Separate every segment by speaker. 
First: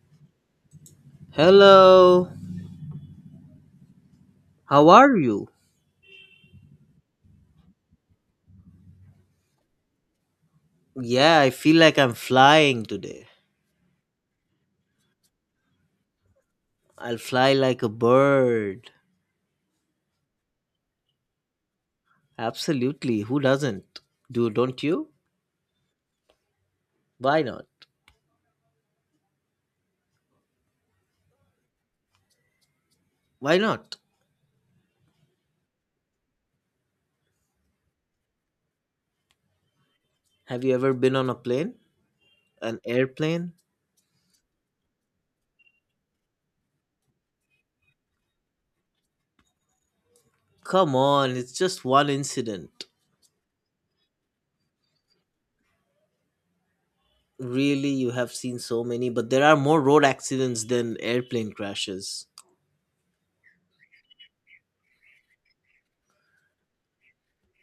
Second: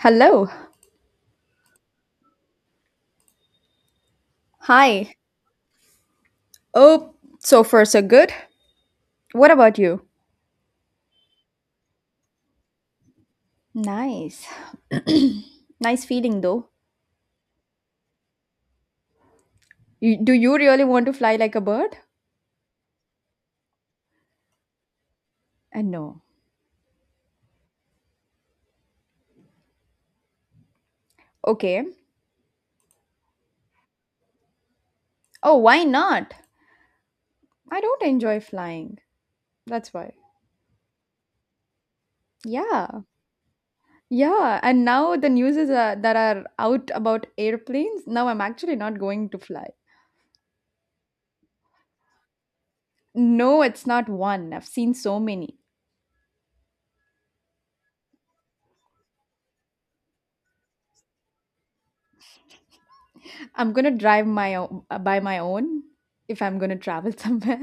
Speaker 1: Hello.
Speaker 2: Hello, how
Speaker 1: Hi.
Speaker 2: are you?
Speaker 1: Oh, so far so good. What about you?
Speaker 2: Yeah, I feel like I'm flying today.
Speaker 1: Nice. Nice feeling though.
Speaker 2: I'll fly like a bird.
Speaker 1: You, do you really want to fly like a bird?
Speaker 2: Absolutely, who doesn't? Do don't you?
Speaker 1: No.
Speaker 2: Why not?
Speaker 1: Okay.
Speaker 2: Why not?
Speaker 1: Oh, why not? I don't enjoy flying. That's why.
Speaker 2: Have you ever been on a plane? An
Speaker 1: Yeah.
Speaker 2: airplane?
Speaker 1: Yeah. And now the news is that are out about airplanes. Now I'm actually not going to fly.
Speaker 2: Come on, it's just one incident.
Speaker 1: No, it's not one. I've seen so many.
Speaker 2: Really, you have seen so many, but there are more road accidents than airplane crashes.
Speaker 1: I'm gonna drive my own, by my own if I'm gonna travel somewhere.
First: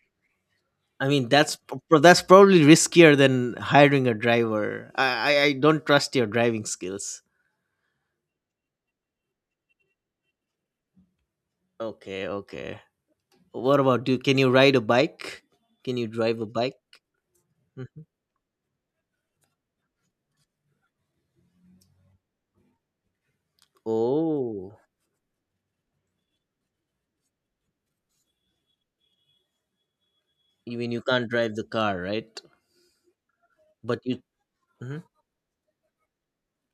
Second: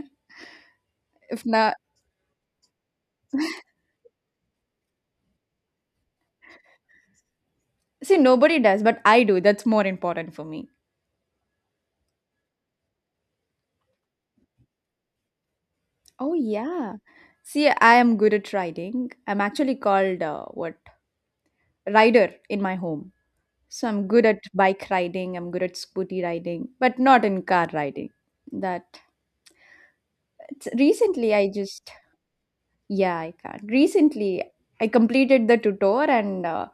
Speaker 2: I mean,
Speaker 1: If
Speaker 2: that's p-
Speaker 1: not,
Speaker 2: pro- that's probably riskier than hiring a driver. I don't trust your driving skills.
Speaker 1: see, nobody does, but I do. That's more important for me.
Speaker 2: Okay, okay. What about you? Can you ride a bike? Can you
Speaker 1: Oh,
Speaker 2: drive a bike?
Speaker 1: yeah. See, I
Speaker 2: Mhm.
Speaker 1: am good at riding. I'm actually called what rider in my home. So I'm good at
Speaker 2: Oh,
Speaker 1: bike riding. I'm good at scooty riding, but not in car riding. That it's,
Speaker 2: you mean you can't
Speaker 1: recently I
Speaker 2: drive the
Speaker 1: just
Speaker 2: car, right?
Speaker 1: yeah I can't.
Speaker 2: But you.
Speaker 1: Recently I
Speaker 2: Mhm.
Speaker 1: completed the tutor and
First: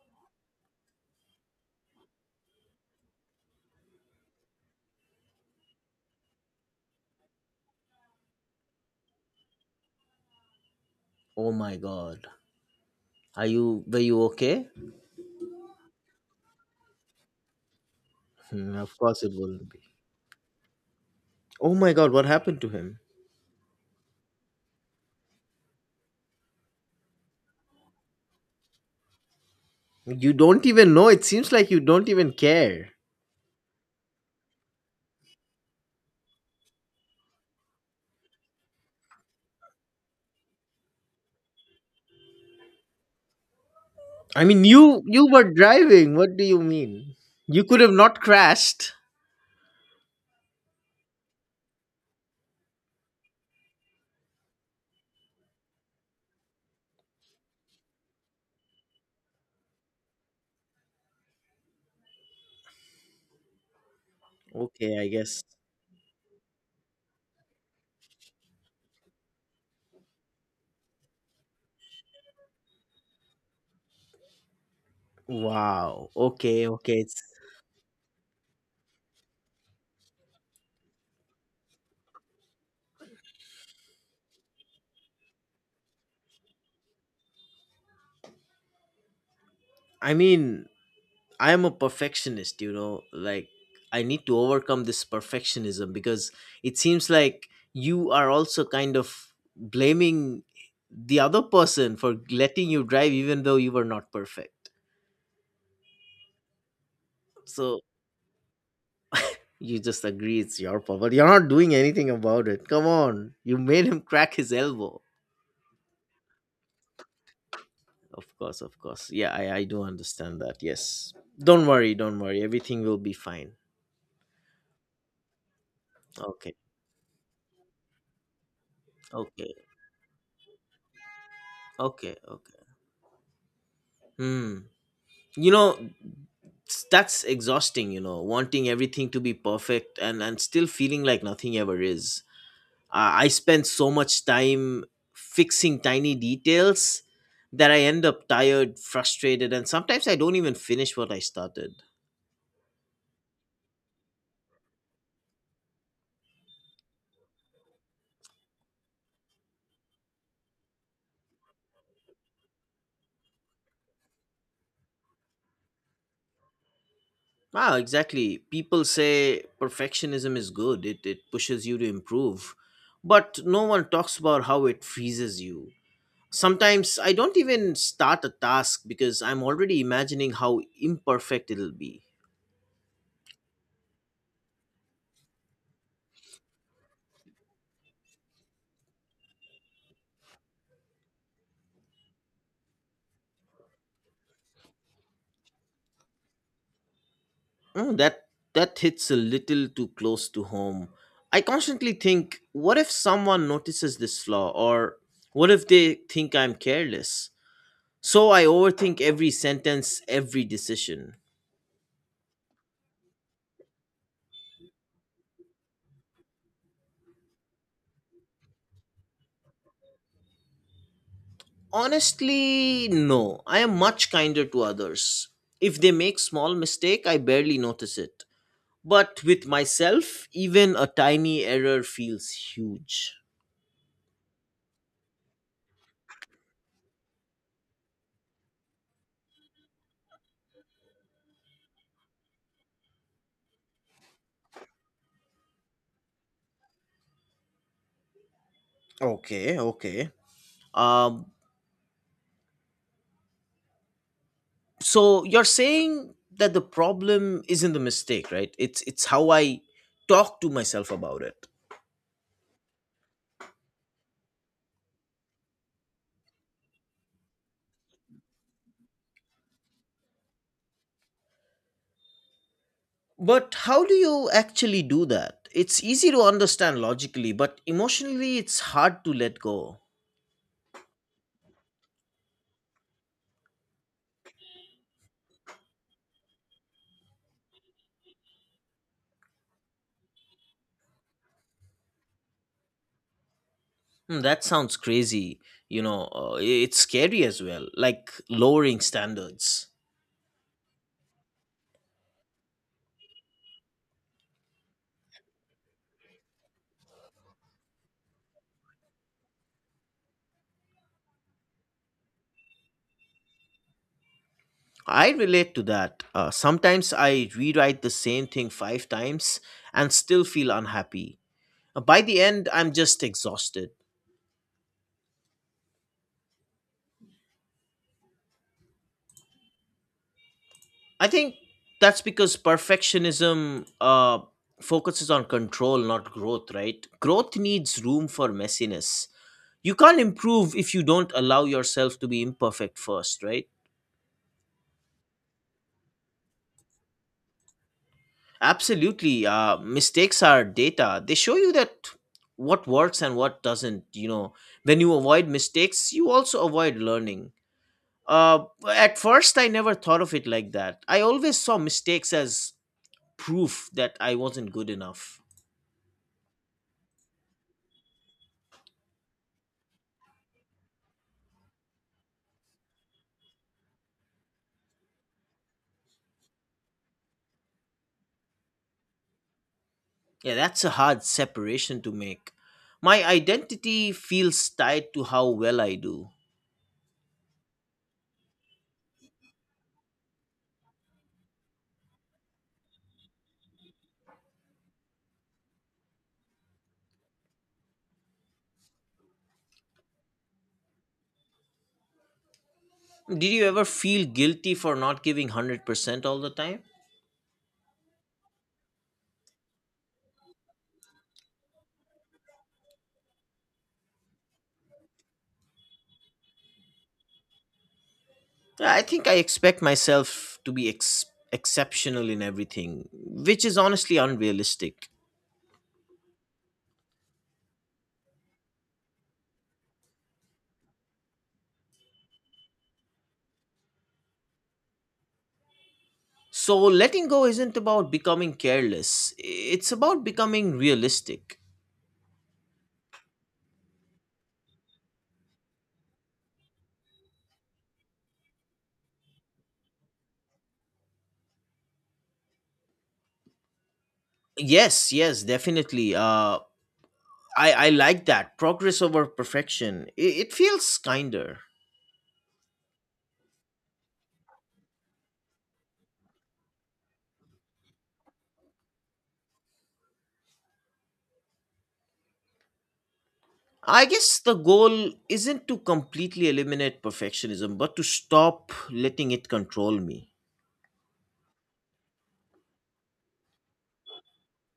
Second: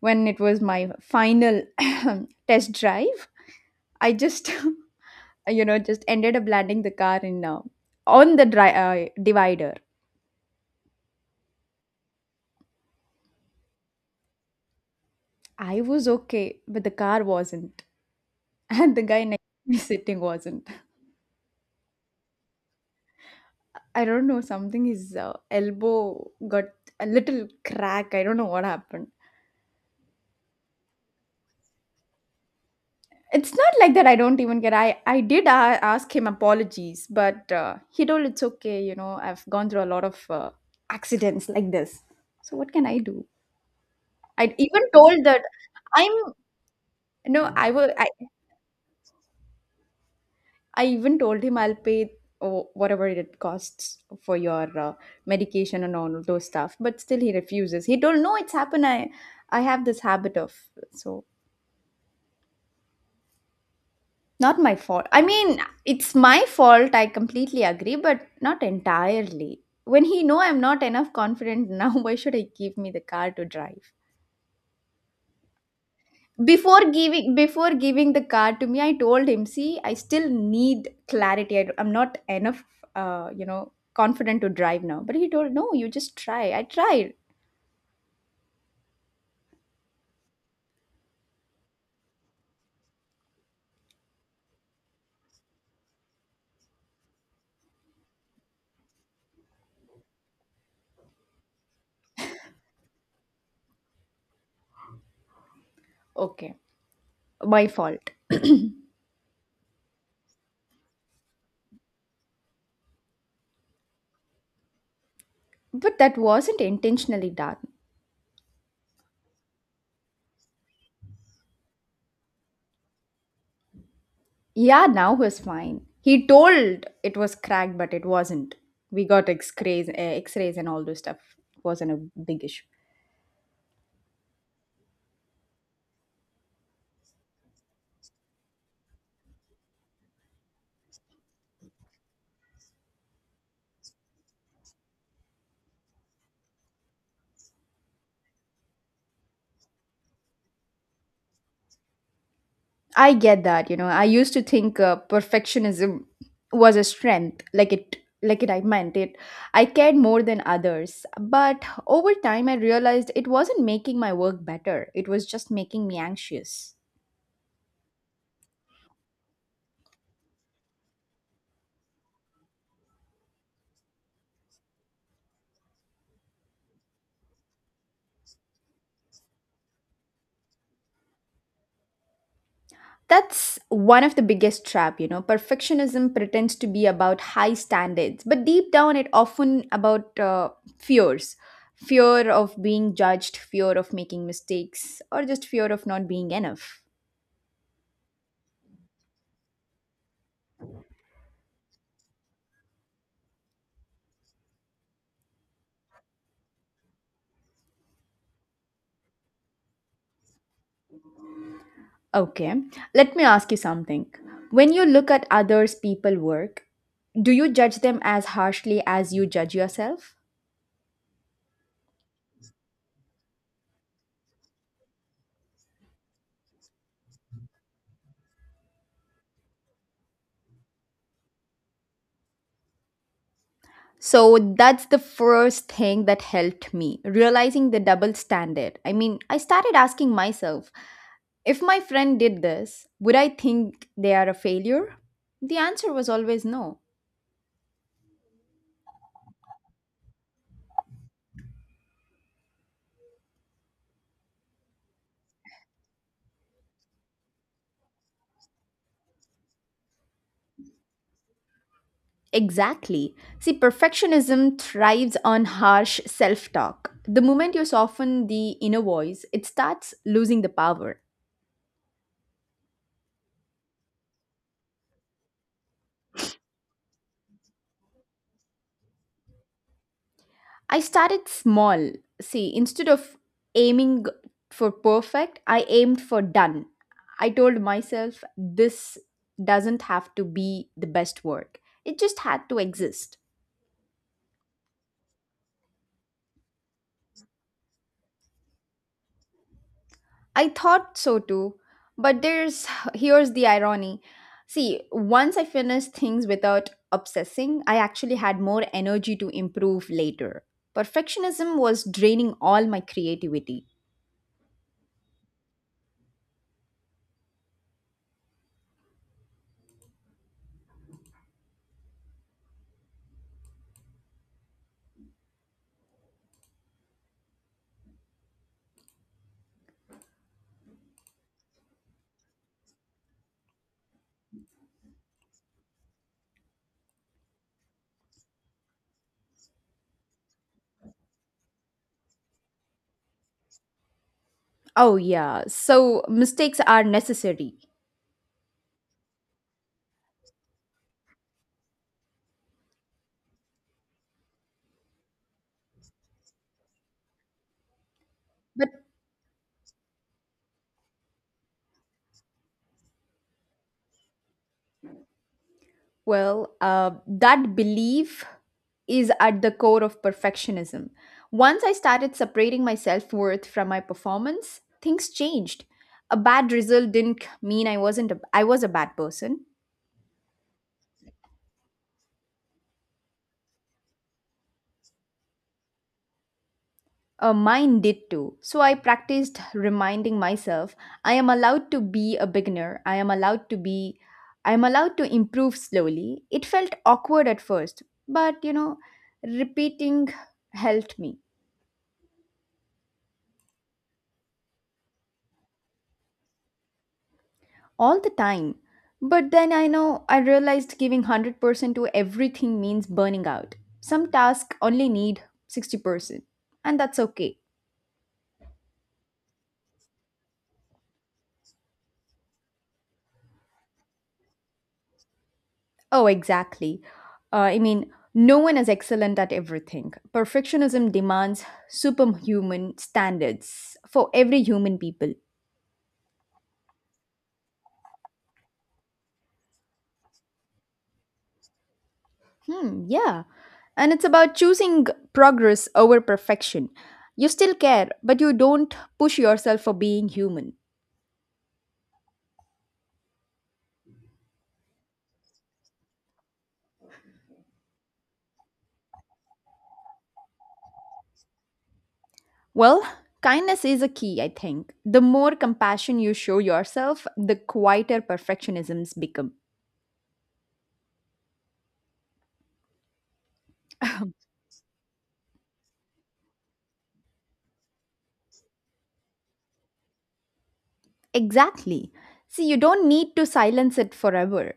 Speaker 1: when it was my final test drive I just you know just ended up landing the car in on the divider.
Speaker 2: Oh my God. Are you? Were you okay?
Speaker 1: I was okay but the car wasn't,
Speaker 2: Hmm, of
Speaker 1: and the
Speaker 2: course
Speaker 1: guy
Speaker 2: it
Speaker 1: next
Speaker 2: wouldn't
Speaker 1: to me
Speaker 2: be.
Speaker 1: sitting wasn't.
Speaker 2: Oh my God, what happened to him?
Speaker 1: I don't know something his elbow got a little crack, I don't know what happened.
Speaker 2: You don't even know. It seems like you don't even care.
Speaker 1: It's not like that I don't even care. I did a ask him apologies, but he told it's okay, you know, I've gone through a lot of accidents like this. So what can I do?
Speaker 2: I
Speaker 1: I
Speaker 2: mean,
Speaker 1: even
Speaker 2: you
Speaker 1: told
Speaker 2: you
Speaker 1: that
Speaker 2: were
Speaker 1: I'm,
Speaker 2: driving. What do you mean?
Speaker 1: no,
Speaker 2: You
Speaker 1: I
Speaker 2: could have
Speaker 1: will,
Speaker 2: not crashed.
Speaker 1: I even told him I'll pay oh, whatever it costs for your medication and all those stuff, but still he refuses. He told, no, it's happened. I have this habit of, so not my
Speaker 2: Okay, I
Speaker 1: fault. I
Speaker 2: guess.
Speaker 1: mean, it's my fault. I completely agree, but not entirely. When he know I'm not enough confident now, why should I give me the car to drive?
Speaker 2: Wow. Okay,
Speaker 1: Before
Speaker 2: okay. It's.
Speaker 1: giving before giving the car to me, I told him, "See, I still need clarity. I, am not enough, you know, confident to drive now." But he told, "No, you just try." I tried.
Speaker 2: I mean, I am a perfectionist, you know, like I need to overcome this perfectionism because it seems like you are also kind of blaming the other person for letting you drive even though you were not perfect.
Speaker 1: Okay, my
Speaker 2: So
Speaker 1: fault.
Speaker 2: you just agree it's your fault, but you're not doing anything about it. Come on. You made him crack his elbow.
Speaker 1: But that wasn't intentionally done.
Speaker 2: Of course, of course. Yeah, I do understand that. Yes. Don't worry, don't worry. Everything will be fine.
Speaker 1: Yeah, now he's fine. He
Speaker 2: Okay.
Speaker 1: told it was cracked, but it wasn't. We got
Speaker 2: Okay.
Speaker 1: X-rays, X-rays, and all those stuff. Wasn't a
Speaker 2: Okay.
Speaker 1: big
Speaker 2: Okay.
Speaker 1: issue.
Speaker 2: Hmm. You know, that's exhausting, wanting everything to be perfect and still feeling like nothing ever is. I spend so much time fixing tiny details that I end up tired, frustrated, and sometimes I don't even finish what I started.
Speaker 1: I get that. You know, I used to think perfectionism was a strength, like it, like it. I meant it. I cared more than others, but over time, I realized it wasn't making my work better. It was just making me anxious.
Speaker 2: Wow, exactly. People say perfectionism is good. It pushes you to improve, but no one talks about how it freezes you. Sometimes I don't even start a task because I'm already imagining how imperfect it'll be.
Speaker 1: That's one of the biggest trap, you know. Perfectionism pretends to be about high standards, but deep down it often about fears. Fear of being judged, fear of making mistakes, or just fear of not being enough.
Speaker 2: Mm, that hits a little too close to home. I constantly think, what if someone notices this flaw, or what if they think I'm careless? So I overthink every sentence, every decision.
Speaker 1: Okay, let me ask you something. When you look at others people work, do you judge them as harshly as you judge yourself?
Speaker 2: Honestly, no. I am much kinder to others. If they make small mistake, I barely notice it. But with myself, even a tiny error feels huge.
Speaker 1: So that's the first thing that helped me realizing the double standard. I mean, I started asking myself, if my friend did this, would I think they are a failure? The answer was always no.
Speaker 2: Okay, okay. Um, so you're saying that the problem isn't the mistake, right? It's how I talk to myself about it.
Speaker 1: Exactly. See, perfectionism thrives on harsh self talk. The moment you soften the inner voice, it starts losing the power.
Speaker 2: But how do you actually do that? It's easy to understand logically, but emotionally, it's hard to let go.
Speaker 1: I started small. See, instead of aiming for perfect, I aimed for done. I told myself this doesn't have to be the best work, it just had to exist.
Speaker 2: Hmm, that sounds crazy. You know, it's scary as well, like lowering standards.
Speaker 1: I thought so too. But there's here's the irony. See, once I finished things without obsessing, I actually had more energy to improve later. Perfectionism was draining all my creativity.
Speaker 2: I relate to that. Sometimes I rewrite the same thing five times and still feel unhappy. By the end, I'm just exhausted. I think that's because perfectionism focuses on control, not growth, right? Growth needs room for messiness. You can't improve if you don't allow yourself to be imperfect first, right?
Speaker 1: Oh yeah, so mistakes are necessary.
Speaker 2: Absolutely. Mistakes are data. They show you that what works and what doesn't. You know, when you avoid mistakes, you also avoid learning. Uh,
Speaker 1: But
Speaker 2: at first, I never thought of it like that. I always saw mistakes as proof that I wasn't good enough.
Speaker 1: well, that belief is at the core of perfectionism. Once I started separating my self worth from my performance, things changed. A bad result didn't mean I wasn't a, I was a bad person.
Speaker 2: Yeah, that's a hard separation to make. My identity feels tied to how well I do.
Speaker 1: Mine did too. So I practiced reminding myself I am allowed to be a beginner. I am allowed to improve slowly. It felt awkward at first, but you know, repeating helped me.
Speaker 2: Did you ever feel guilty for not giving 100% all the time?
Speaker 1: All the time. But then I know I realized giving 100% to everything means burning out. Some tasks only need 60%, and that's okay.
Speaker 2: Yeah, I think I expect myself to be exceptional in everything, which is honestly unrealistic.
Speaker 1: Oh, exactly. I mean, no one is excellent at everything. Perfectionism demands superhuman standards for every human people.
Speaker 2: So, letting go isn't about becoming careless, it's about becoming realistic.
Speaker 1: Hmm, yeah. And it's about choosing progress over perfection. You still care, but you don't push yourself for being human.
Speaker 2: Yes, yes, definitely. I like that. Progress over perfection. It feels kinder.
Speaker 1: Well, kindness is a key, I think. The more compassion you show yourself, the quieter perfectionisms become.
Speaker 2: I guess the goal isn't to completely eliminate perfectionism, but to stop letting it control me.
Speaker 1: Exactly. See, you don't need to silence it forever.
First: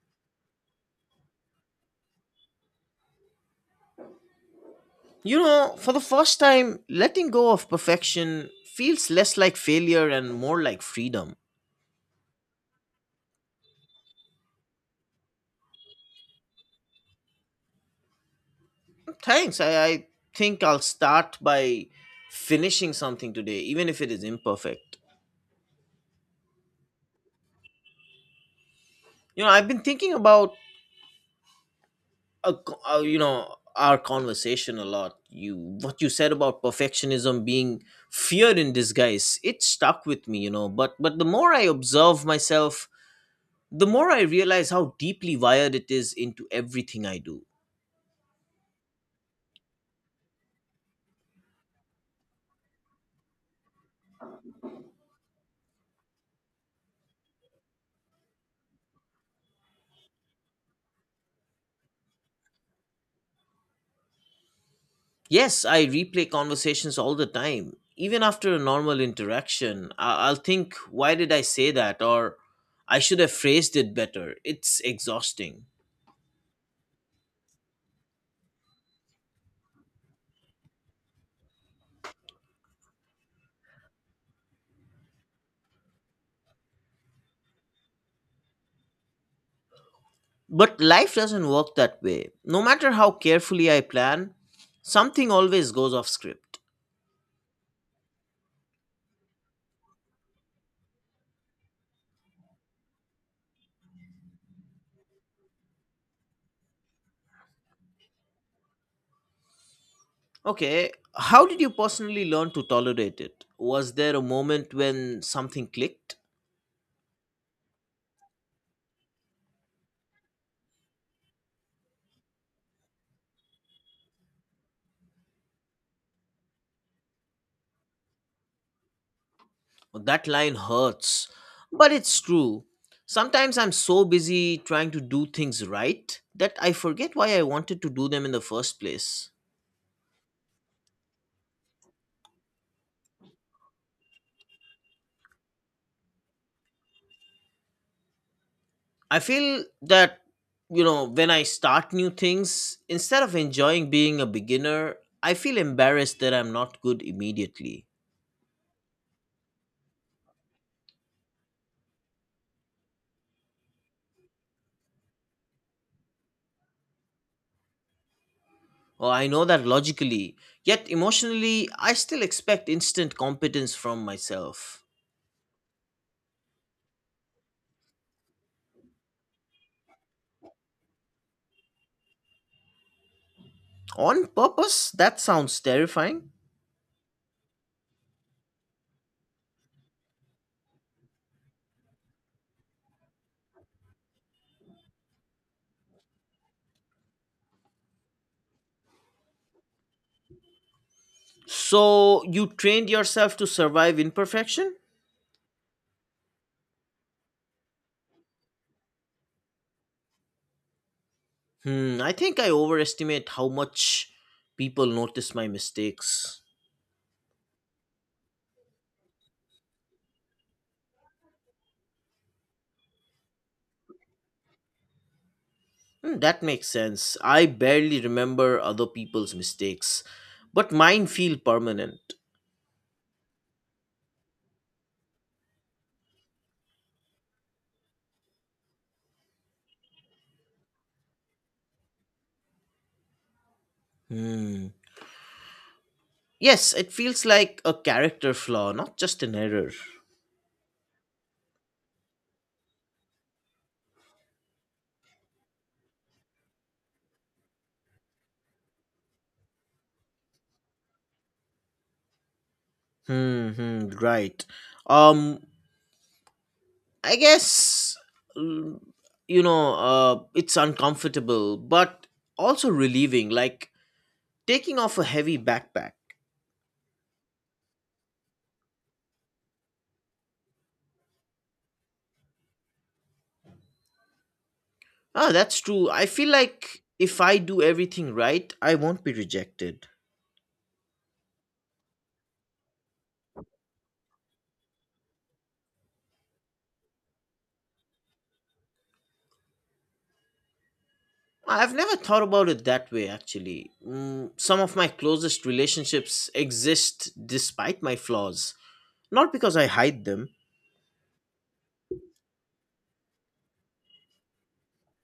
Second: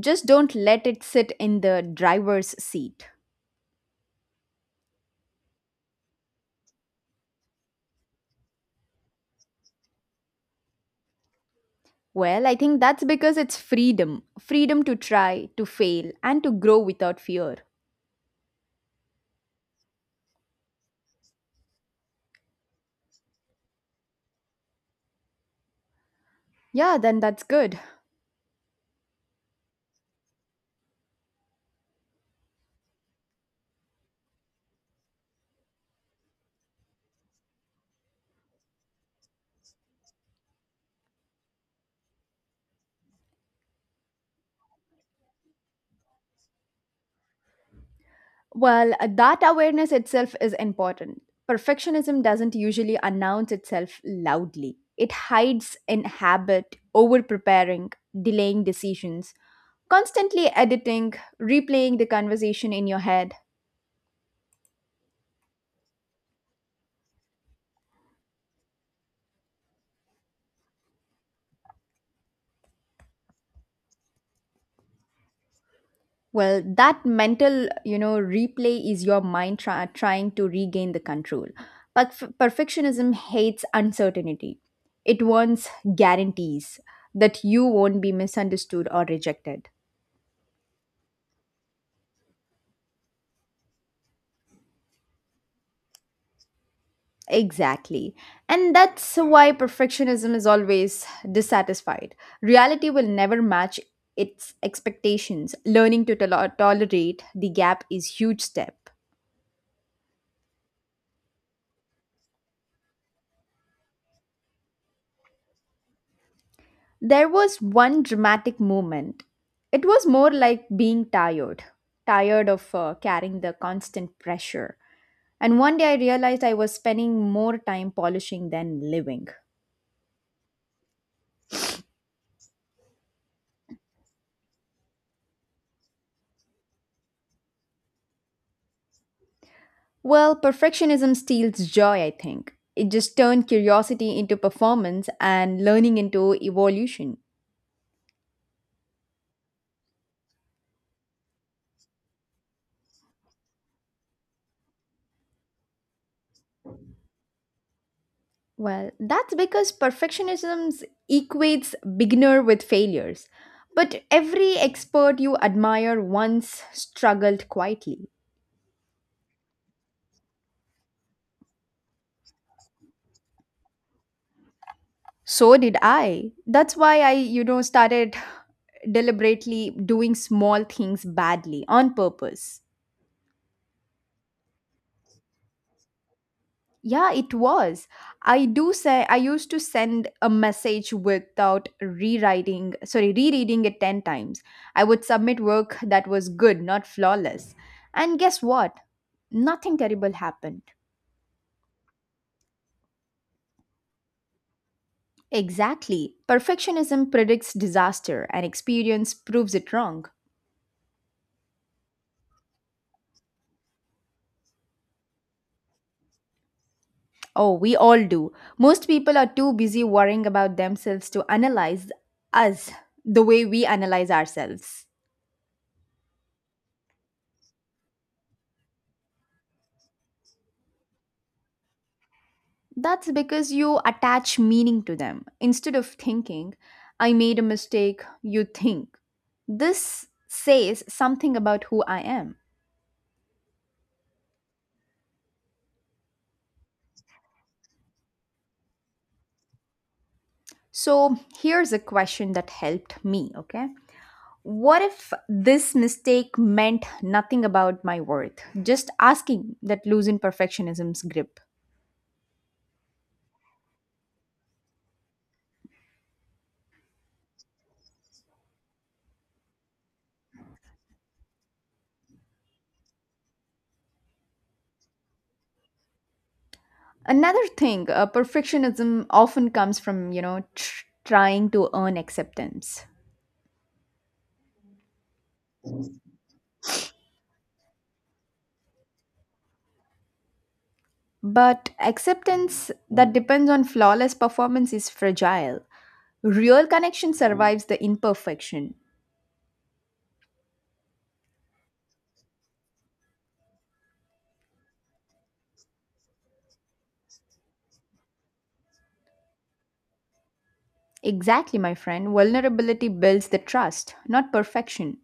Speaker 1: Just don't let it sit in the driver's seat.
Speaker 2: You know, for the first time, letting go of perfection feels less like failure and more like freedom.
Speaker 1: Well, I think that's because it's freedom to try, to fail, and to grow without fear.
Speaker 2: Thanks. I think I'll start by finishing something today, even if it is imperfect.
Speaker 1: Yeah, then that's good.
Speaker 2: You know, I've been thinking about a, co- you know, our conversation a lot. You, what you said about perfectionism being fear in disguise, it stuck with me. You know, but the more I observe myself, the more I realize how deeply wired it is into everything I do.
Speaker 1: Well, that awareness itself is important. Perfectionism doesn't usually announce itself loudly. It hides in habit, over preparing, delaying decisions, constantly editing, replaying the conversation in your head.
Speaker 2: Yes, I replay conversations all the time. Even after a normal interaction, I'll think, why did I say that? Or I should have phrased it better. It's exhausting.
Speaker 1: Well, that mental, you know, replay is your mind trying to regain the control. But perfectionism hates uncertainty. It wants guarantees that you won't be misunderstood or rejected.
Speaker 2: But life doesn't work that way. No matter how carefully I plan, something always goes off script.
Speaker 1: Exactly. And that's why perfectionism is always dissatisfied. Reality will never match its expectations. Learning to tolerate the gap is huge step.
Speaker 2: Okay, how did you personally learn to tolerate it? Was there a moment when something clicked?
Speaker 1: There was one dramatic moment. It was more like being tired, tired of carrying the constant pressure. And one day I realized I was spending more time polishing than living.
Speaker 2: That line hurts, but it's true. Sometimes I'm so busy trying to do things right that I forget why I wanted to do them in the first place.
Speaker 1: Well, perfectionism steals joy, I think. It just turned curiosity into performance and learning into evolution.
Speaker 2: I feel that. You know, when I start new things, instead of enjoying being a beginner, I feel embarrassed that I'm not good immediately.
Speaker 1: Well, that's because perfectionism equates beginner with failures. But every expert you admire once struggled quietly.
Speaker 2: Or I know that logically, yet emotionally, I still expect instant competence from myself.
Speaker 1: So did I. That's why you know, started deliberately doing small things badly on purpose.
Speaker 2: On purpose, that sounds terrifying.
Speaker 1: Yeah, it was. I do say I used to send a message without rewriting, sorry, rereading it 10 times. I would submit work that was good, not flawless. And guess what? Nothing terrible happened.
Speaker 2: So you trained yourself to survive imperfection?
Speaker 1: Exactly. Perfectionism predicts disaster, and experience proves it wrong.
Speaker 2: Hmm, I think I overestimate how much people notice my mistakes.
Speaker 1: Oh, we all do. Most people are too busy worrying about themselves to analyze us the way we analyze ourselves.
Speaker 2: Hmm, that makes sense. I barely remember other people's mistakes, but mine feel permanent.
Speaker 1: That's because you attach meaning to them. Instead of thinking, I made a mistake, you think, this says something about who I am.
Speaker 2: Hmm. Yes, it feels like a character flaw, not just an error.
Speaker 1: So here's a question that helped me, okay? What if this mistake meant nothing about my worth? Just asking that loosen perfectionism's grip.
Speaker 2: Hmm, hmm, right. Um, I guess mm, it's uncomfortable, but also relieving. Like taking off a heavy backpack.
Speaker 1: Another thing, perfectionism often comes from, you know, trying to earn acceptance.
Speaker 2: Ah, that's true. I feel like if I do everything right, I won't be rejected.
Speaker 1: But acceptance that depends on flawless performance is fragile. Real connection survives the imperfection.
Speaker 2: I've never thought about it that way, actually. Mm, some of my closest relationships exist despite my flaws, not because I hide them.
Speaker 1: Exactly, my friend. Vulnerability builds the trust, not perfection.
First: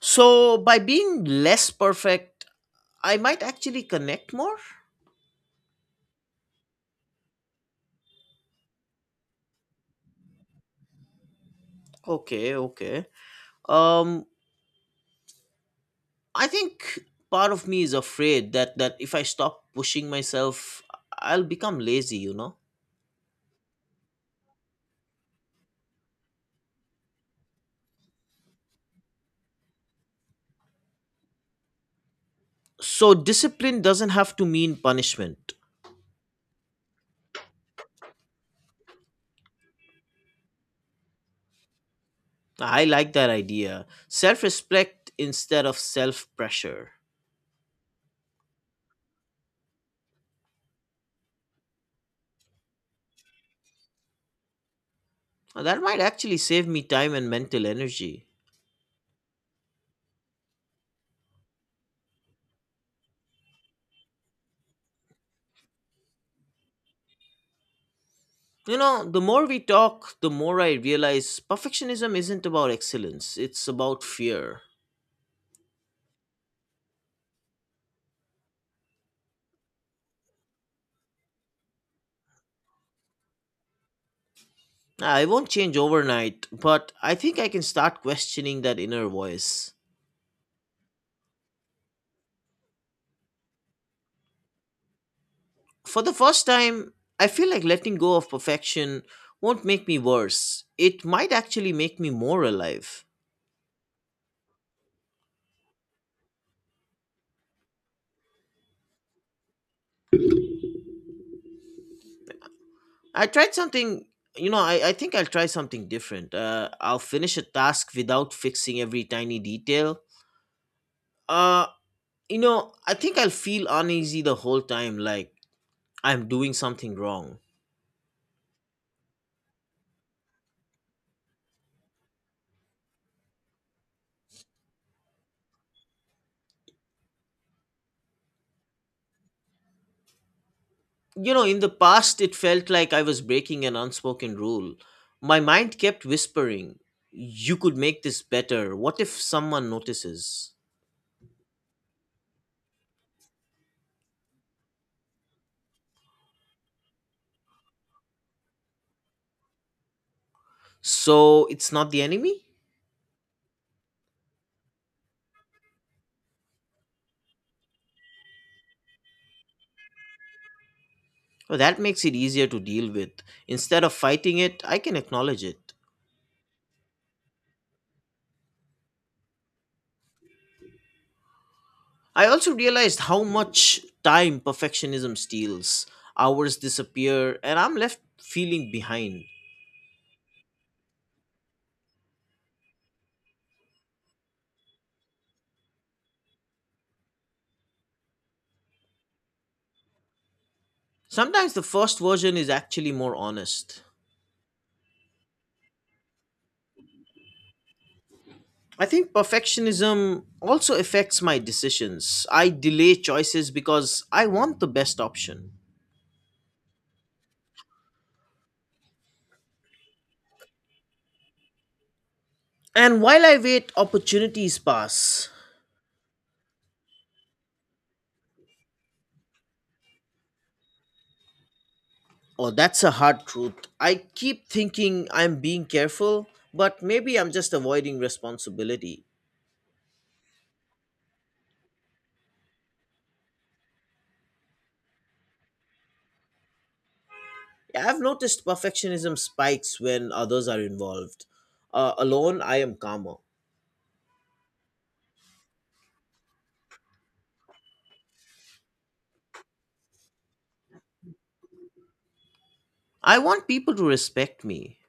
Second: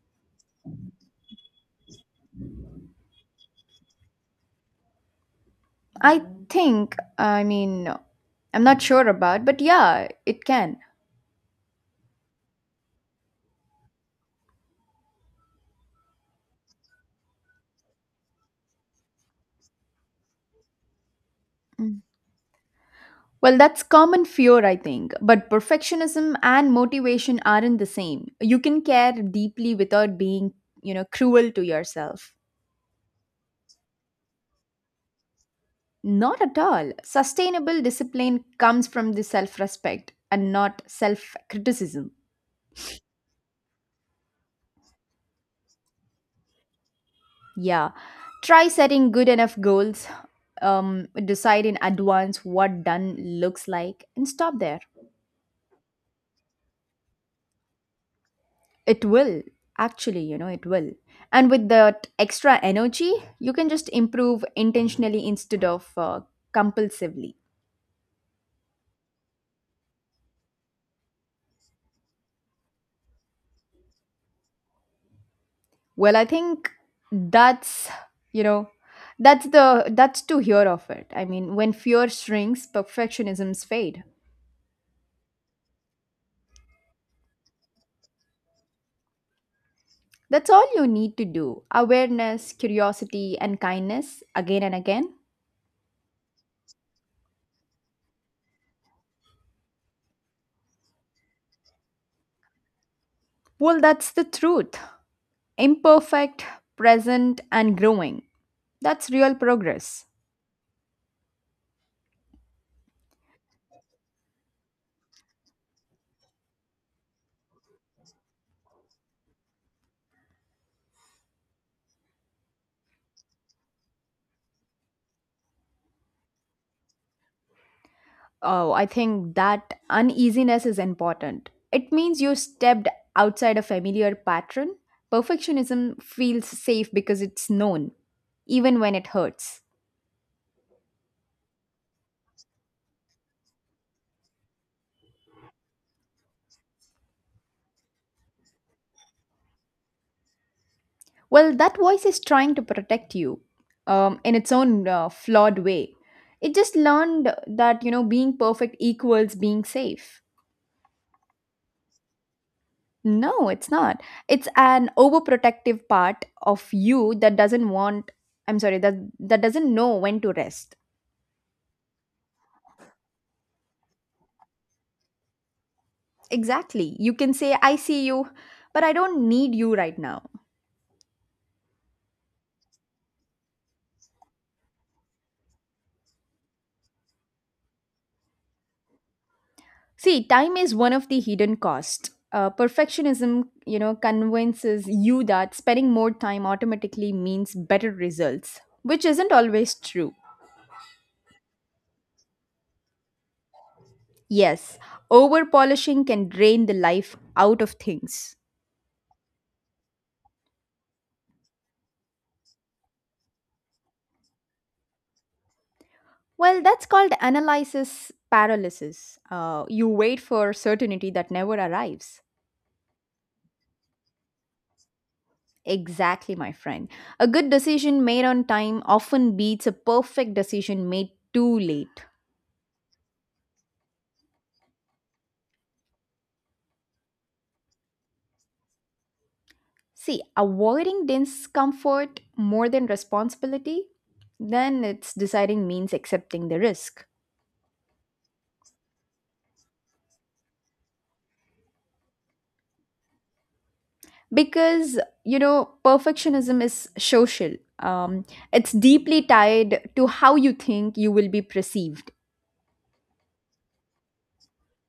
Speaker 2: So, by being less perfect, I might actually connect more?
Speaker 1: I think, I mean, I'm not sure about, but yeah, it can.
Speaker 2: Okay, okay. Um, I think part of me is afraid that, if I stop pushing myself, I'll become
Speaker 1: Mm.
Speaker 2: lazy, you know?
Speaker 1: Well, that's common fear, I think. But perfectionism and motivation aren't the same. You can care deeply without being, you know, cruel to yourself.
Speaker 2: So, discipline doesn't have to mean punishment.
Speaker 1: Not at all. Sustainable discipline comes from the self respect and not self criticism.
Speaker 2: I like that idea. Self respect instead of self pressure.
Speaker 1: Yeah. Try setting good enough goals. Decide in advance what done looks like and stop there.
Speaker 2: That might actually save me time and mental energy.
Speaker 1: It will, actually, you know, it will. And with that extra energy, you can just improve intentionally instead of compulsively.
Speaker 2: You know, the more we talk, the more I realize perfectionism isn't about excellence, it's about fear.
Speaker 1: Well, I think that's, you know, that's to hear of it. I mean, when fear shrinks, perfectionisms fade.
Speaker 2: I won't change overnight, but I think I can start questioning that inner voice.
Speaker 1: That's all you need to do. Awareness, curiosity, and kindness again and again.
Speaker 2: For the first time, I feel like letting go of perfection won't make me worse. It might actually make me more alive.
Speaker 1: Well, that's the truth. Imperfect, present, and growing. That's real progress.
Speaker 2: I tried something. You know, I think I'll try something different. I'll finish a task without fixing every tiny detail. Uh, you know, I think I'll feel uneasy the whole time, like I'm doing something wrong.
Speaker 1: Oh, I think that uneasiness is important. It means you stepped outside a familiar pattern. Perfectionism feels safe because it's known, even when it hurts.
Speaker 2: You know, in the past, it felt like I was breaking an unspoken rule. My mind kept whispering, you could make this better. What if someone notices?
Speaker 1: Well, that voice is trying to protect you in its own flawed way. It just learned that, you know, being perfect equals being safe.
Speaker 2: So it's not the enemy?
Speaker 1: No, it's not. It's an overprotective part of you that doesn't want, I'm sorry, that, that doesn't know when to rest.
Speaker 2: Well, that makes it easier to deal with. Instead of fighting it, I can acknowledge it.
Speaker 1: Exactly. You can say, I see you, but I don't need you right now.
Speaker 2: I also realized how much time perfectionism steals. Hours disappear, and I'm left feeling behind.
Speaker 1: See, time is one of the hidden costs. Perfectionism, you know, convinces you that spending more time automatically means better results, which isn't always true.
Speaker 2: Sometimes the first version is actually more honest.
Speaker 1: Yes, over polishing can drain the life out of things.
Speaker 2: I think perfectionism also affects my decisions. I delay choices because I want the best option.
Speaker 1: Well, that's called analysis paralysis. You wait for certainty that never arrives.
Speaker 2: And while I wait, opportunities pass.
Speaker 1: Exactly, my friend. A good decision made on time often beats a perfect decision made too late.
Speaker 2: Oh, that's a hard truth. I keep thinking I'm being careful, but maybe I'm just avoiding responsibility.
Speaker 1: See, avoiding discomfort more than responsibility, then it's deciding means accepting the risk.
Speaker 2: Yeah, I've noticed perfectionism spikes when others are involved. Alone, I am calmer.
Speaker 1: Because, you know, perfectionism is social, it's deeply tied to how you think you will be perceived.
Speaker 2: I want people to respect me.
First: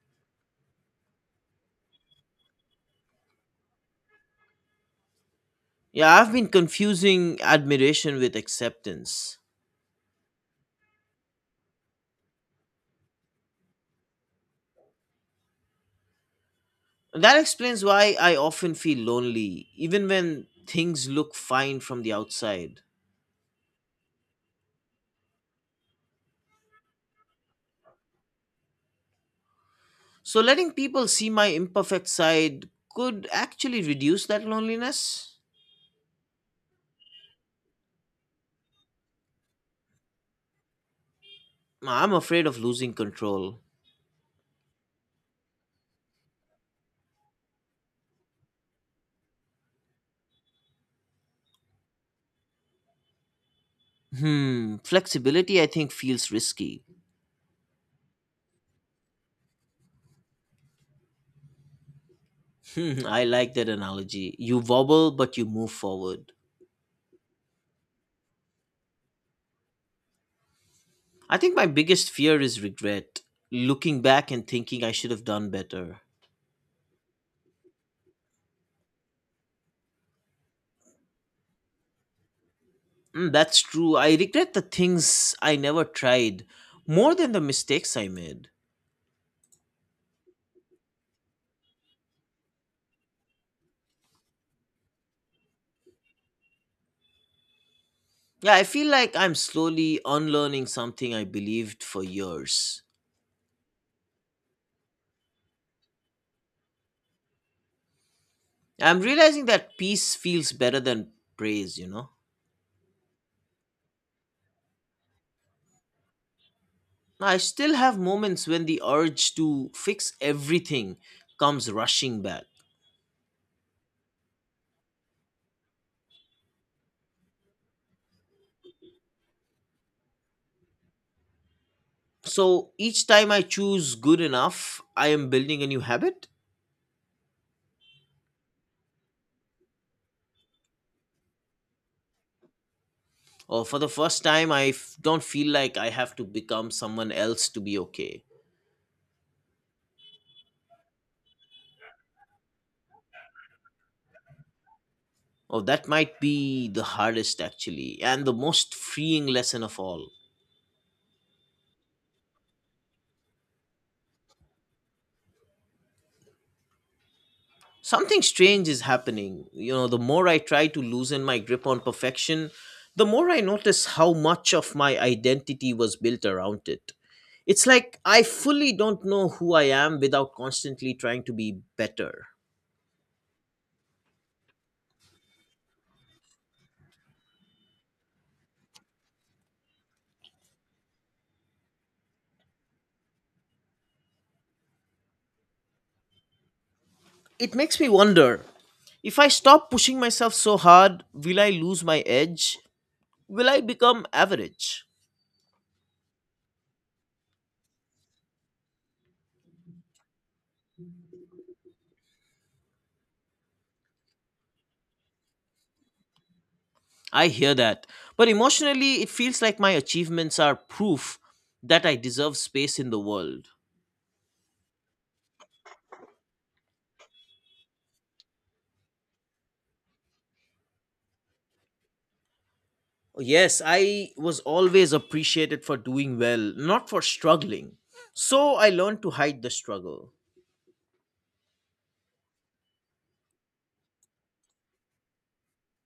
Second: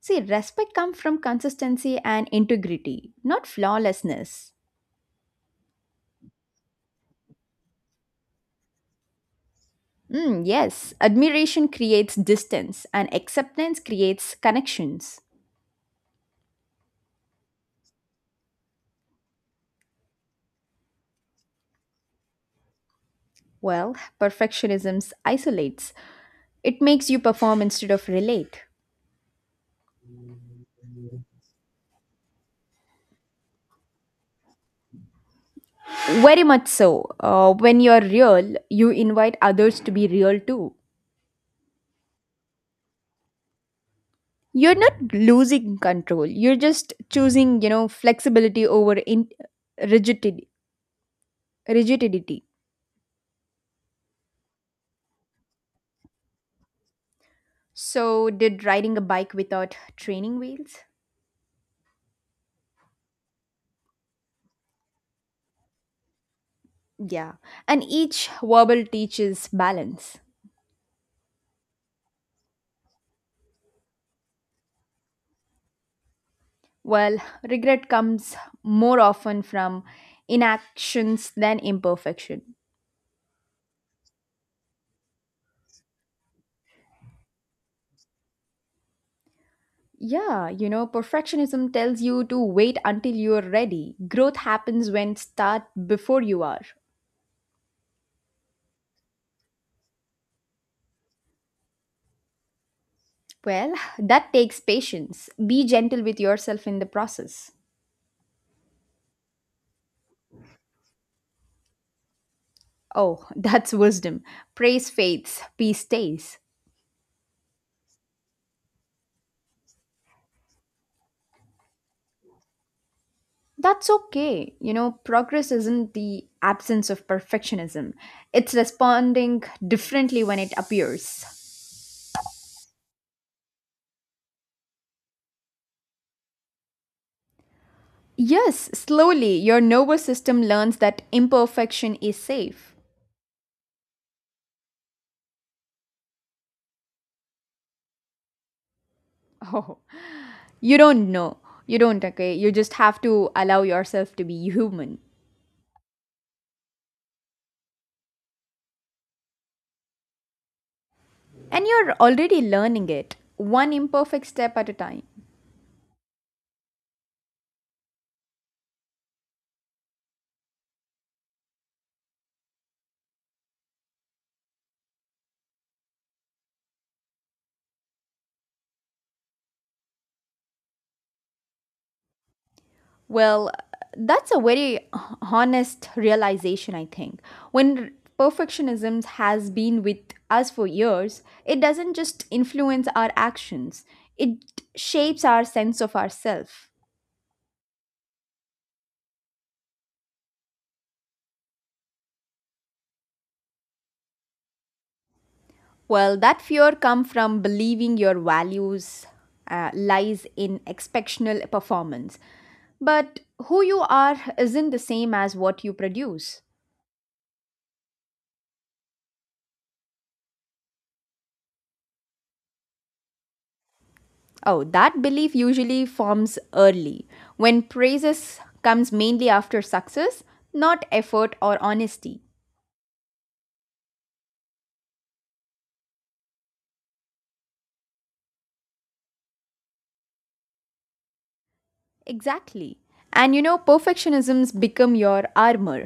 Speaker 1: See, respect comes from consistency and integrity, not flawlessness.
Speaker 2: Yeah, I've been confusing admiration with acceptance.
Speaker 1: Mm, yes, admiration creates distance and acceptance creates connections.
Speaker 2: That explains why I often feel lonely, even when things look fine from the outside.
Speaker 1: Well, perfectionism isolates. It makes you perform instead of relate.
Speaker 2: So, letting people see my imperfect side could actually reduce that loneliness.
Speaker 1: Very much so. When you're real, you invite others to be real too.
Speaker 2: I'm afraid of losing control.
Speaker 1: You're not losing control. You're just choosing, you know, flexibility over rigidity. rigidity.
Speaker 2: Hmm, flexibility I think feels risky.
Speaker 1: So, did riding a bike without training wheels?
Speaker 2: Hmm, I like that analogy. You wobble, but you move forward.
Speaker 1: Yeah. And each wobble teaches balance.
Speaker 2: I think my biggest fear is regret, looking back and thinking I should have done better.
Speaker 1: Well, regret comes more often from inactions than imperfection.
Speaker 2: Mm, that's true. I regret the things I never tried more than the mistakes I made.
Speaker 1: Yeah, perfectionism tells you to wait until you're ready. Growth happens when start before you are.
Speaker 2: Yeah, I feel like I'm slowly unlearning something I believed for years.
Speaker 1: Well, that takes patience. Be gentle with yourself in the process.
Speaker 2: I'm realizing that peace feels better than praise, you know?
Speaker 1: Oh, that's wisdom. Praise fades, peace stays.
Speaker 2: I still have moments when the urge to fix everything comes rushing back.
Speaker 1: That's okay. You know, progress isn't the absence of perfectionism. It's responding differently when it appears.
Speaker 2: So each time I choose good enough, I am building a new habit.
Speaker 1: Yes, slowly your nervous system learns that imperfection is safe.
Speaker 2: Or for the first time, don't feel like I have to become someone else to be okay.
Speaker 1: Oh, you don't know. You don't, okay? You just have to allow yourself to be human.
Speaker 2: Oh, that might be the hardest actually, and the most freeing lesson of all.
Speaker 1: And you're already learning it, one imperfect step at a time.
Speaker 2: Something strange is happening. You know, the more I try to loosen my grip on perfection, the more I notice how much of my identity was built around it. It's like I fully don't know who I am without constantly trying to be better.
Speaker 1: Well, that's a very honest realization, I think. When perfectionism has been with us for years, it doesn't just influence our actions, it shapes our sense of ourself.
Speaker 2: It makes me wonder, if I stop pushing myself so hard, will I lose my edge? Will I become average?
Speaker 1: Well, that fear come from believing your values lies in exceptional performance. But who you are isn't the same as what you produce.
Speaker 2: I hear that, but emotionally, it feels like my achievements are proof that I deserve space in the world.
Speaker 1: Oh, that belief usually forms early when praises comes mainly after success, not effort or honesty.
Speaker 2: Yes, I was always appreciated for doing well, not for struggling. So I learned to hide the struggle.
Speaker 1: Exactly. And perfectionisms become your armor.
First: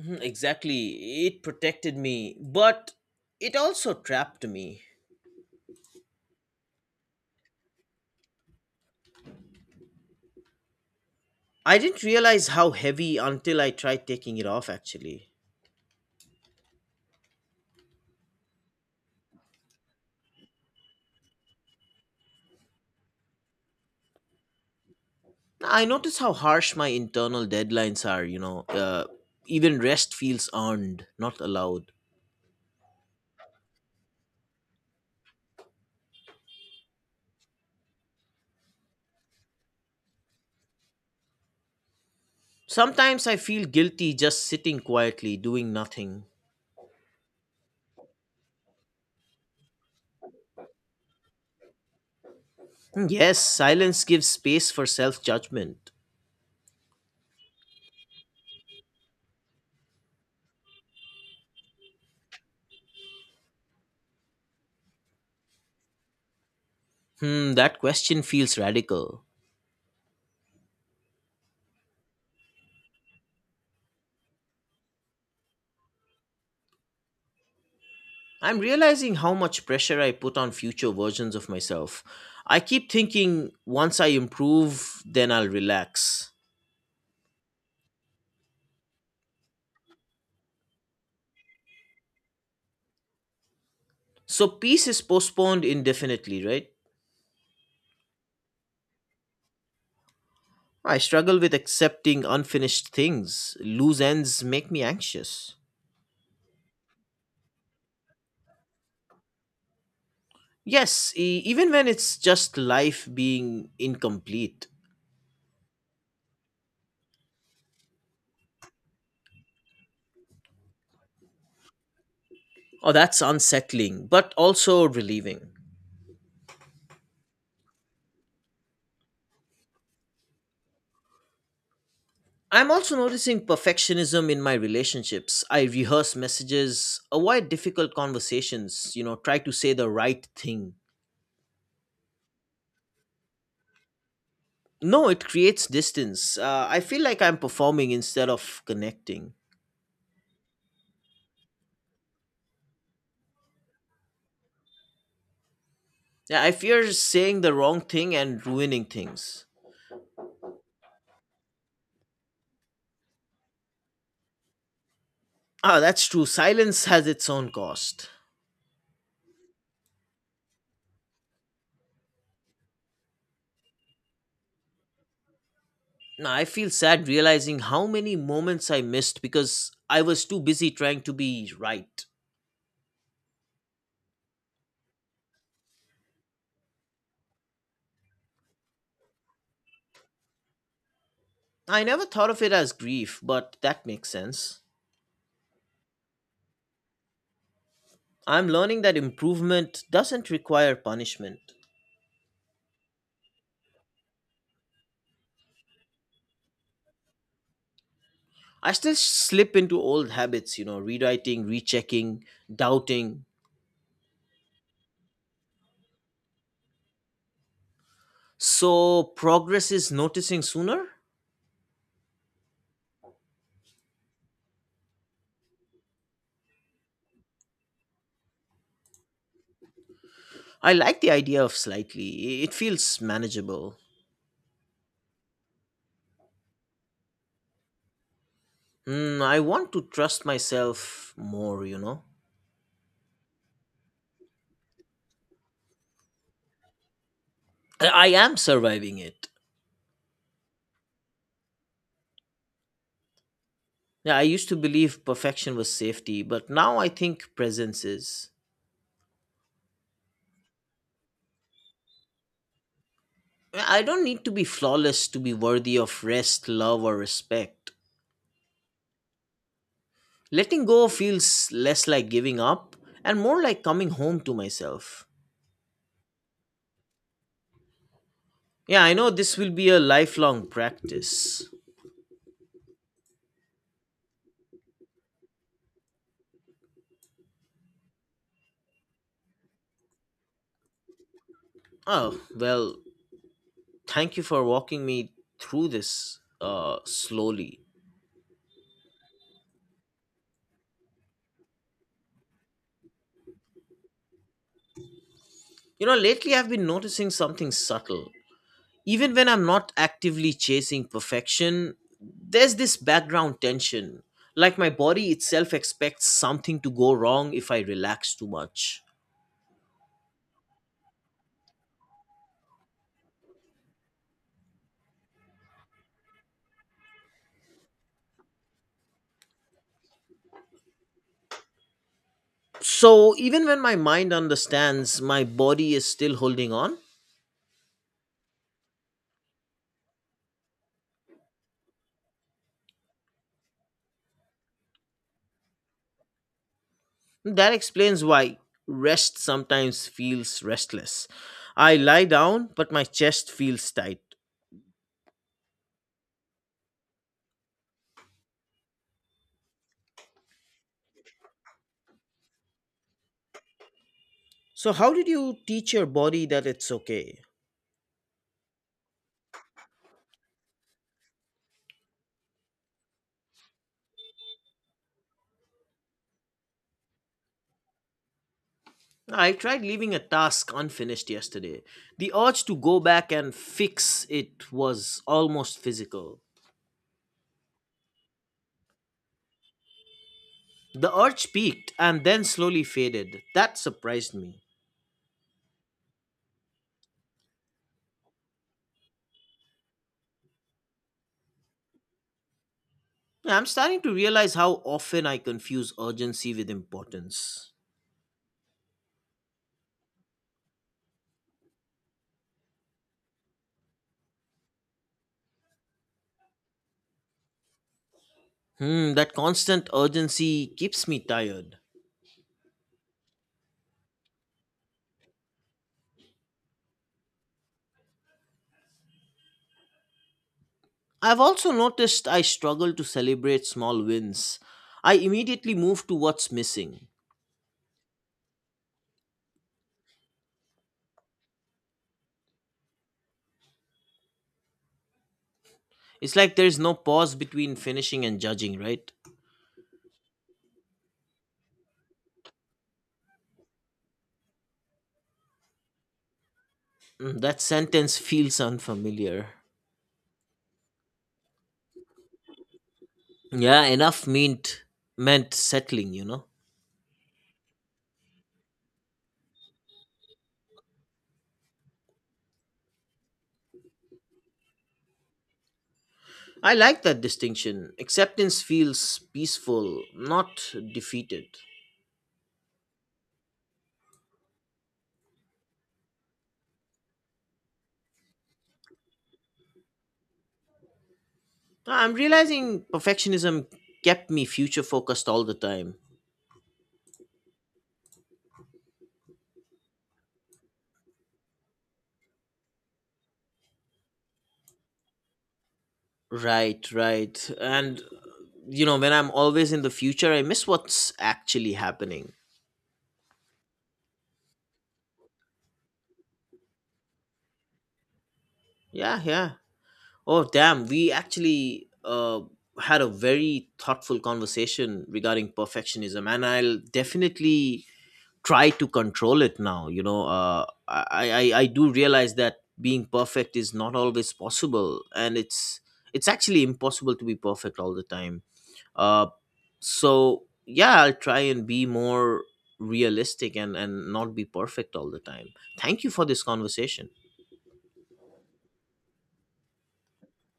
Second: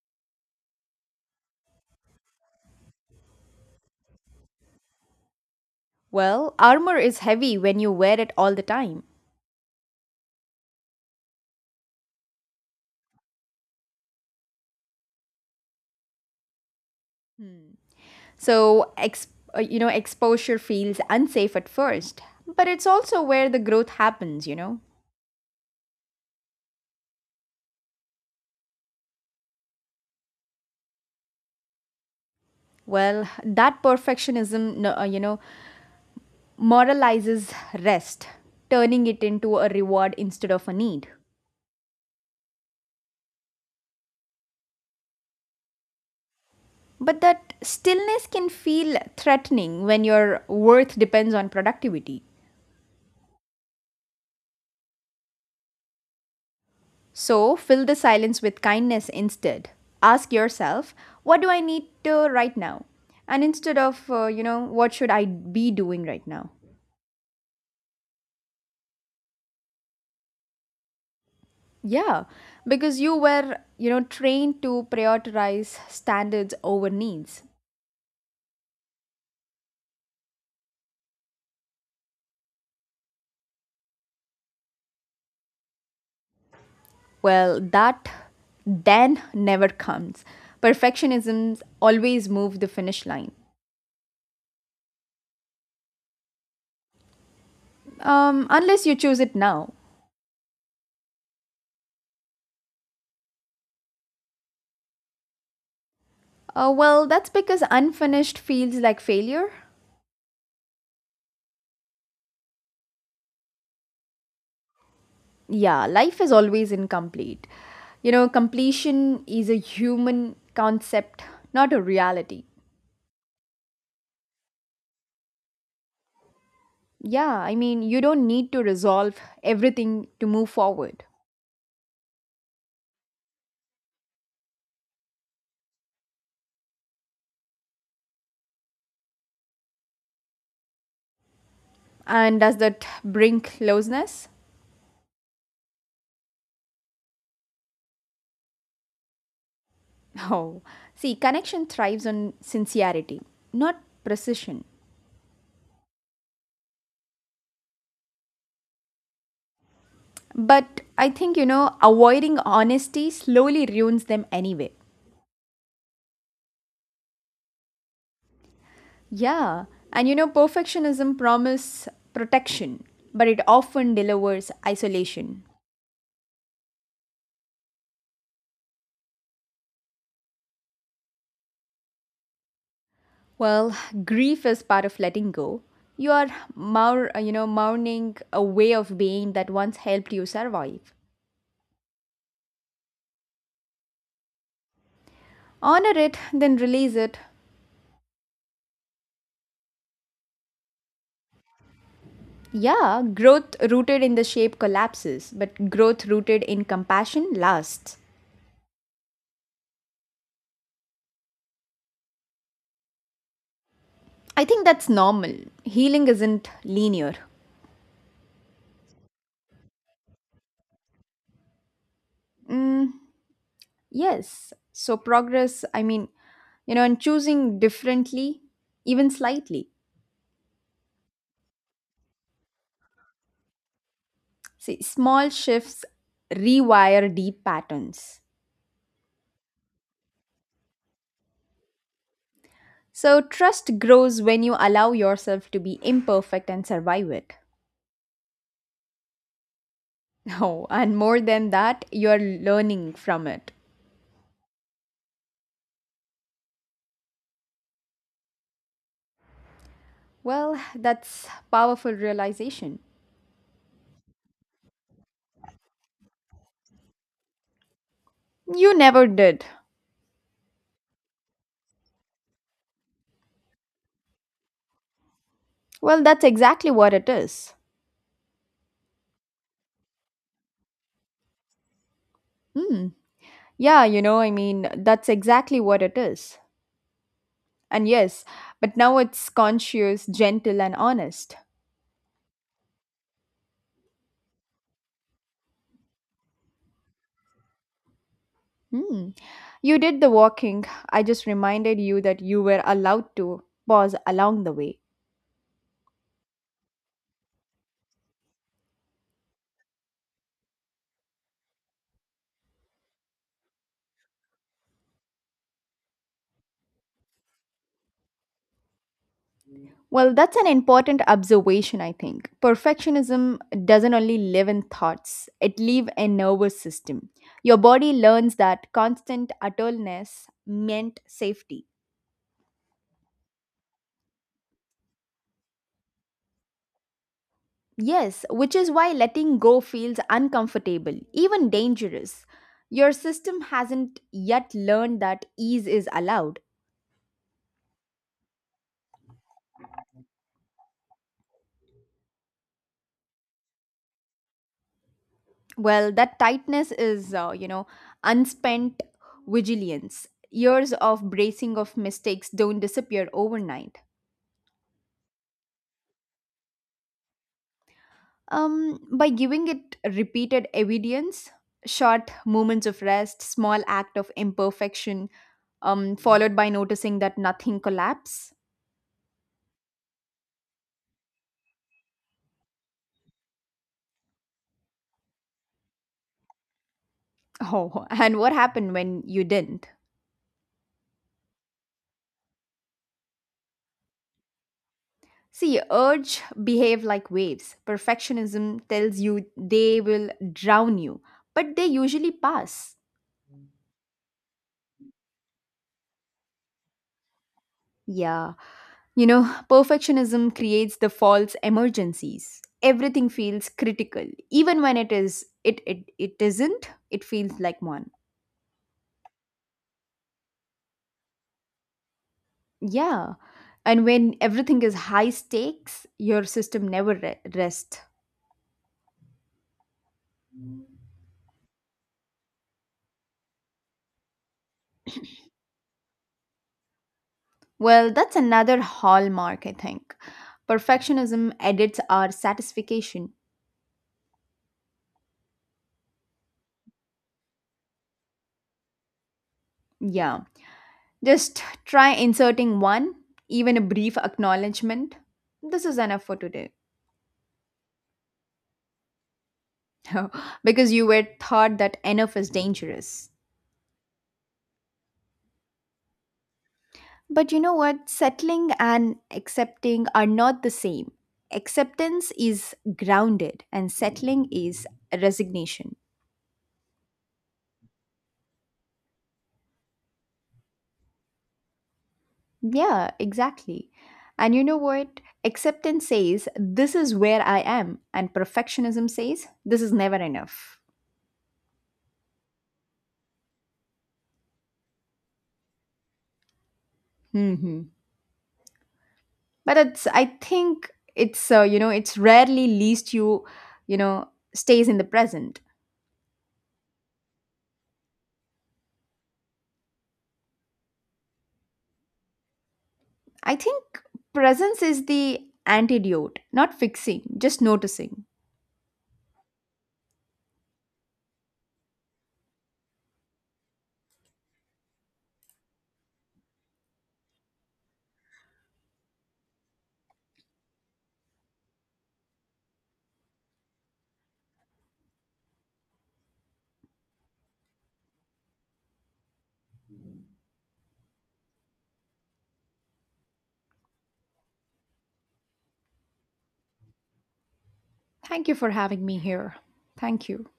Speaker 2: Mhm, exactly. It protected me, but it also trapped me.
Speaker 1: Well, armor is heavy when you wear it all the time.
Speaker 2: I didn't realize how heavy until I tried taking it off, actually.
Speaker 1: Hmm. So, exposure feels unsafe at first, but it's also where the growth happens,
Speaker 2: I noticed how harsh my internal deadlines are, Even rest feels earned, not allowed.
Speaker 1: Well, that perfectionism, moralizes rest, turning it into a reward instead of a need.
Speaker 2: Sometimes I feel guilty just sitting quietly, doing nothing.
Speaker 1: But that stillness can feel threatening when your worth depends on productivity.
Speaker 2: Hmm, yes, silence gives space for self judgment.
Speaker 1: So, fill the silence with kindness instead. Ask yourself, what do I need to right now? And instead of, what should I be doing right now?
Speaker 2: Hmm, that question feels radical.
Speaker 1: Yeah, because you were, trained to prioritize standards over needs.
Speaker 2: I'm realizing how much pressure I put on future versions of myself. I keep thinking once I improve, then I'll relax.
Speaker 1: Well, that then never comes. Perfectionisms always move the finish line,
Speaker 2: So peace is postponed indefinitely, right?
Speaker 1: unless you choose it now.
Speaker 2: I struggle with accepting unfinished things. Loose ends make me anxious.
Speaker 1: Well, that's because unfinished feels like failure.
Speaker 2: Yes, even when it's just life being incomplete.
Speaker 1: Yeah, life is always incomplete. You know, completion is a human concept, not a reality.
Speaker 2: Oh, that's unsettling, but also relieving.
Speaker 1: Yeah, I mean, you don't need to resolve everything to move forward.
Speaker 2: I'm also noticing perfectionism in my relationships. I rehearse messages, avoid difficult conversations, try to say the right thing.
Speaker 1: And does that bring closeness?
Speaker 2: No, it creates distance. I feel like I'm performing instead of connecting.
Speaker 1: Oh, see, connection thrives on sincerity, not precision.
Speaker 2: Yeah, I fear saying the wrong thing and ruining things.
Speaker 1: But I think, avoiding honesty slowly ruins them anyway.
Speaker 2: Ah, that's true. Silence has its own cost.
Speaker 1: Yeah, and perfectionism promises protection, but it often delivers isolation.
Speaker 2: Now, I feel sad realizing how many moments I missed because I was too busy trying to be right.
Speaker 1: Well, grief is part of letting go. You are mourning a way of being that once helped you survive.
Speaker 2: I never thought of it as grief, but that makes sense.
Speaker 1: Honor it, then release it.
Speaker 2: I'm learning that improvement doesn't require punishment.
Speaker 1: Yeah, growth rooted in the shape collapses, but growth rooted in compassion lasts.
Speaker 2: I still slip into old habits, you know, rewriting, rechecking, doubting.
Speaker 1: I think that's normal. Healing isn't linear.
Speaker 2: So, progress is noticing sooner?
Speaker 1: Mm, yes. So, progress, I mean, and choosing differently, even slightly.
Speaker 2: I like the idea of slightly. It feels manageable.
Speaker 1: See, small shifts rewire deep patterns.
Speaker 2: Mm, I want to trust myself more, you know.
Speaker 1: So, trust grows when you allow yourself to be imperfect and survive it.
Speaker 2: I am surviving it.
Speaker 1: Oh, and more than that, you're learning from it.
Speaker 2: Yeah, I used to believe perfection was safety, but now I think presence is.
Speaker 1: Well, that's powerful realization.
Speaker 2: I don't need to be flawless to be worthy of rest, love, or respect.
Speaker 1: You never did.
Speaker 2: Letting go feels less like giving up and more like coming home to myself.
Speaker 1: Well, that's exactly what it is.
Speaker 2: Yeah, I know this will be a lifelong practice.
Speaker 1: Hmm. Yeah, that's exactly what it is. And yes, but now it's conscious, gentle, and honest.
Speaker 2: Oh, well, thank you for walking me through this slowly.
Speaker 1: Hmm. You did the walking. I just reminded you that you were allowed to pause along the way.
Speaker 2: You know, lately I've been noticing something subtle. Even when I'm not actively chasing perfection, there's this background tension. Like my body itself expects something to go wrong if I relax too much.
Speaker 1: Well, that's an important observation, I think. Perfectionism doesn't only live in thoughts, it lives in nervous system. Your body learns that constant attuleness meant safety.
Speaker 2: So even when my mind understands, my body is still holding on.
Speaker 1: Yes, which is why letting go feels uncomfortable, even dangerous. Your system hasn't yet learned that ease is allowed.
Speaker 2: That explains why rest sometimes feels restless. I lie down, but my chest feels tight.
Speaker 1: Well, that tightness is, unspent vigilance. Years of bracing of mistakes don't disappear overnight.
Speaker 2: So, how did you teach your body that it's okay?
Speaker 1: By giving it repeated evidence, short moments of rest, small act of imperfection, followed by noticing that nothing collapsed.
Speaker 2: I tried leaving a task unfinished yesterday. The urge to go back and fix it was almost physical.
Speaker 1: Oh, and what happened when you didn't?
Speaker 2: The urge peaked and then slowly faded. That surprised me.
Speaker 1: See, urge behave like waves. Perfectionism tells you they will drown you, but they usually pass.
Speaker 2: Yeah, I'm starting to realize how often I confuse urgency with importance.
Speaker 1: Yeah. You know, perfectionism creates the false emergencies. Everything feels critical. Even when it isn't, it feels like one.
Speaker 2: Hmm, that constant urgency keeps me tired.
Speaker 1: Yeah. And when everything is high stakes, your system never rests.
Speaker 2: I've also noticed I struggle to celebrate small wins. I immediately move to what's missing.
Speaker 1: Well, that's another hallmark, I think. Perfectionism edits our satisfaction.
Speaker 2: It's like there's no pause between finishing and judging, right?
Speaker 1: Yeah. Just try inserting one, even a brief acknowledgement. This is enough for today.
Speaker 2: Mm, that sentence feels unfamiliar.
Speaker 1: Because you were taught that enough is dangerous.
Speaker 2: Yeah, enough meant settling, you know.
Speaker 1: But you know what? Settling and accepting are not the same. Acceptance is grounded, and settling is resignation.
Speaker 2: I like that distinction. Acceptance feels peaceful, not defeated.
Speaker 1: Yeah, exactly. And you know what? Acceptance says, "This is where I am." And perfectionism says, "This is never enough."
Speaker 2: I'm realizing perfectionism kept me future focused all the time.
Speaker 1: Hmm. But it's rarely least you, you know, stays in the present.
Speaker 2: Right, right. And you know, when I'm always in the future, I miss what's actually happening.
Speaker 1: I think presence is the antidote, not fixing, just noticing.
Speaker 2: Yeah, yeah. Oh, damn. We actually had a very thoughtful conversation regarding perfectionism, and I'll definitely try to control it now. I do realize that being perfect is not always possible, and it's actually impossible to be perfect all the time. Uh, so yeah, I'll try and be more realistic and not be perfect all the time. Thank you for this conversation.
Speaker 1: Thank you for having me here. Thank you.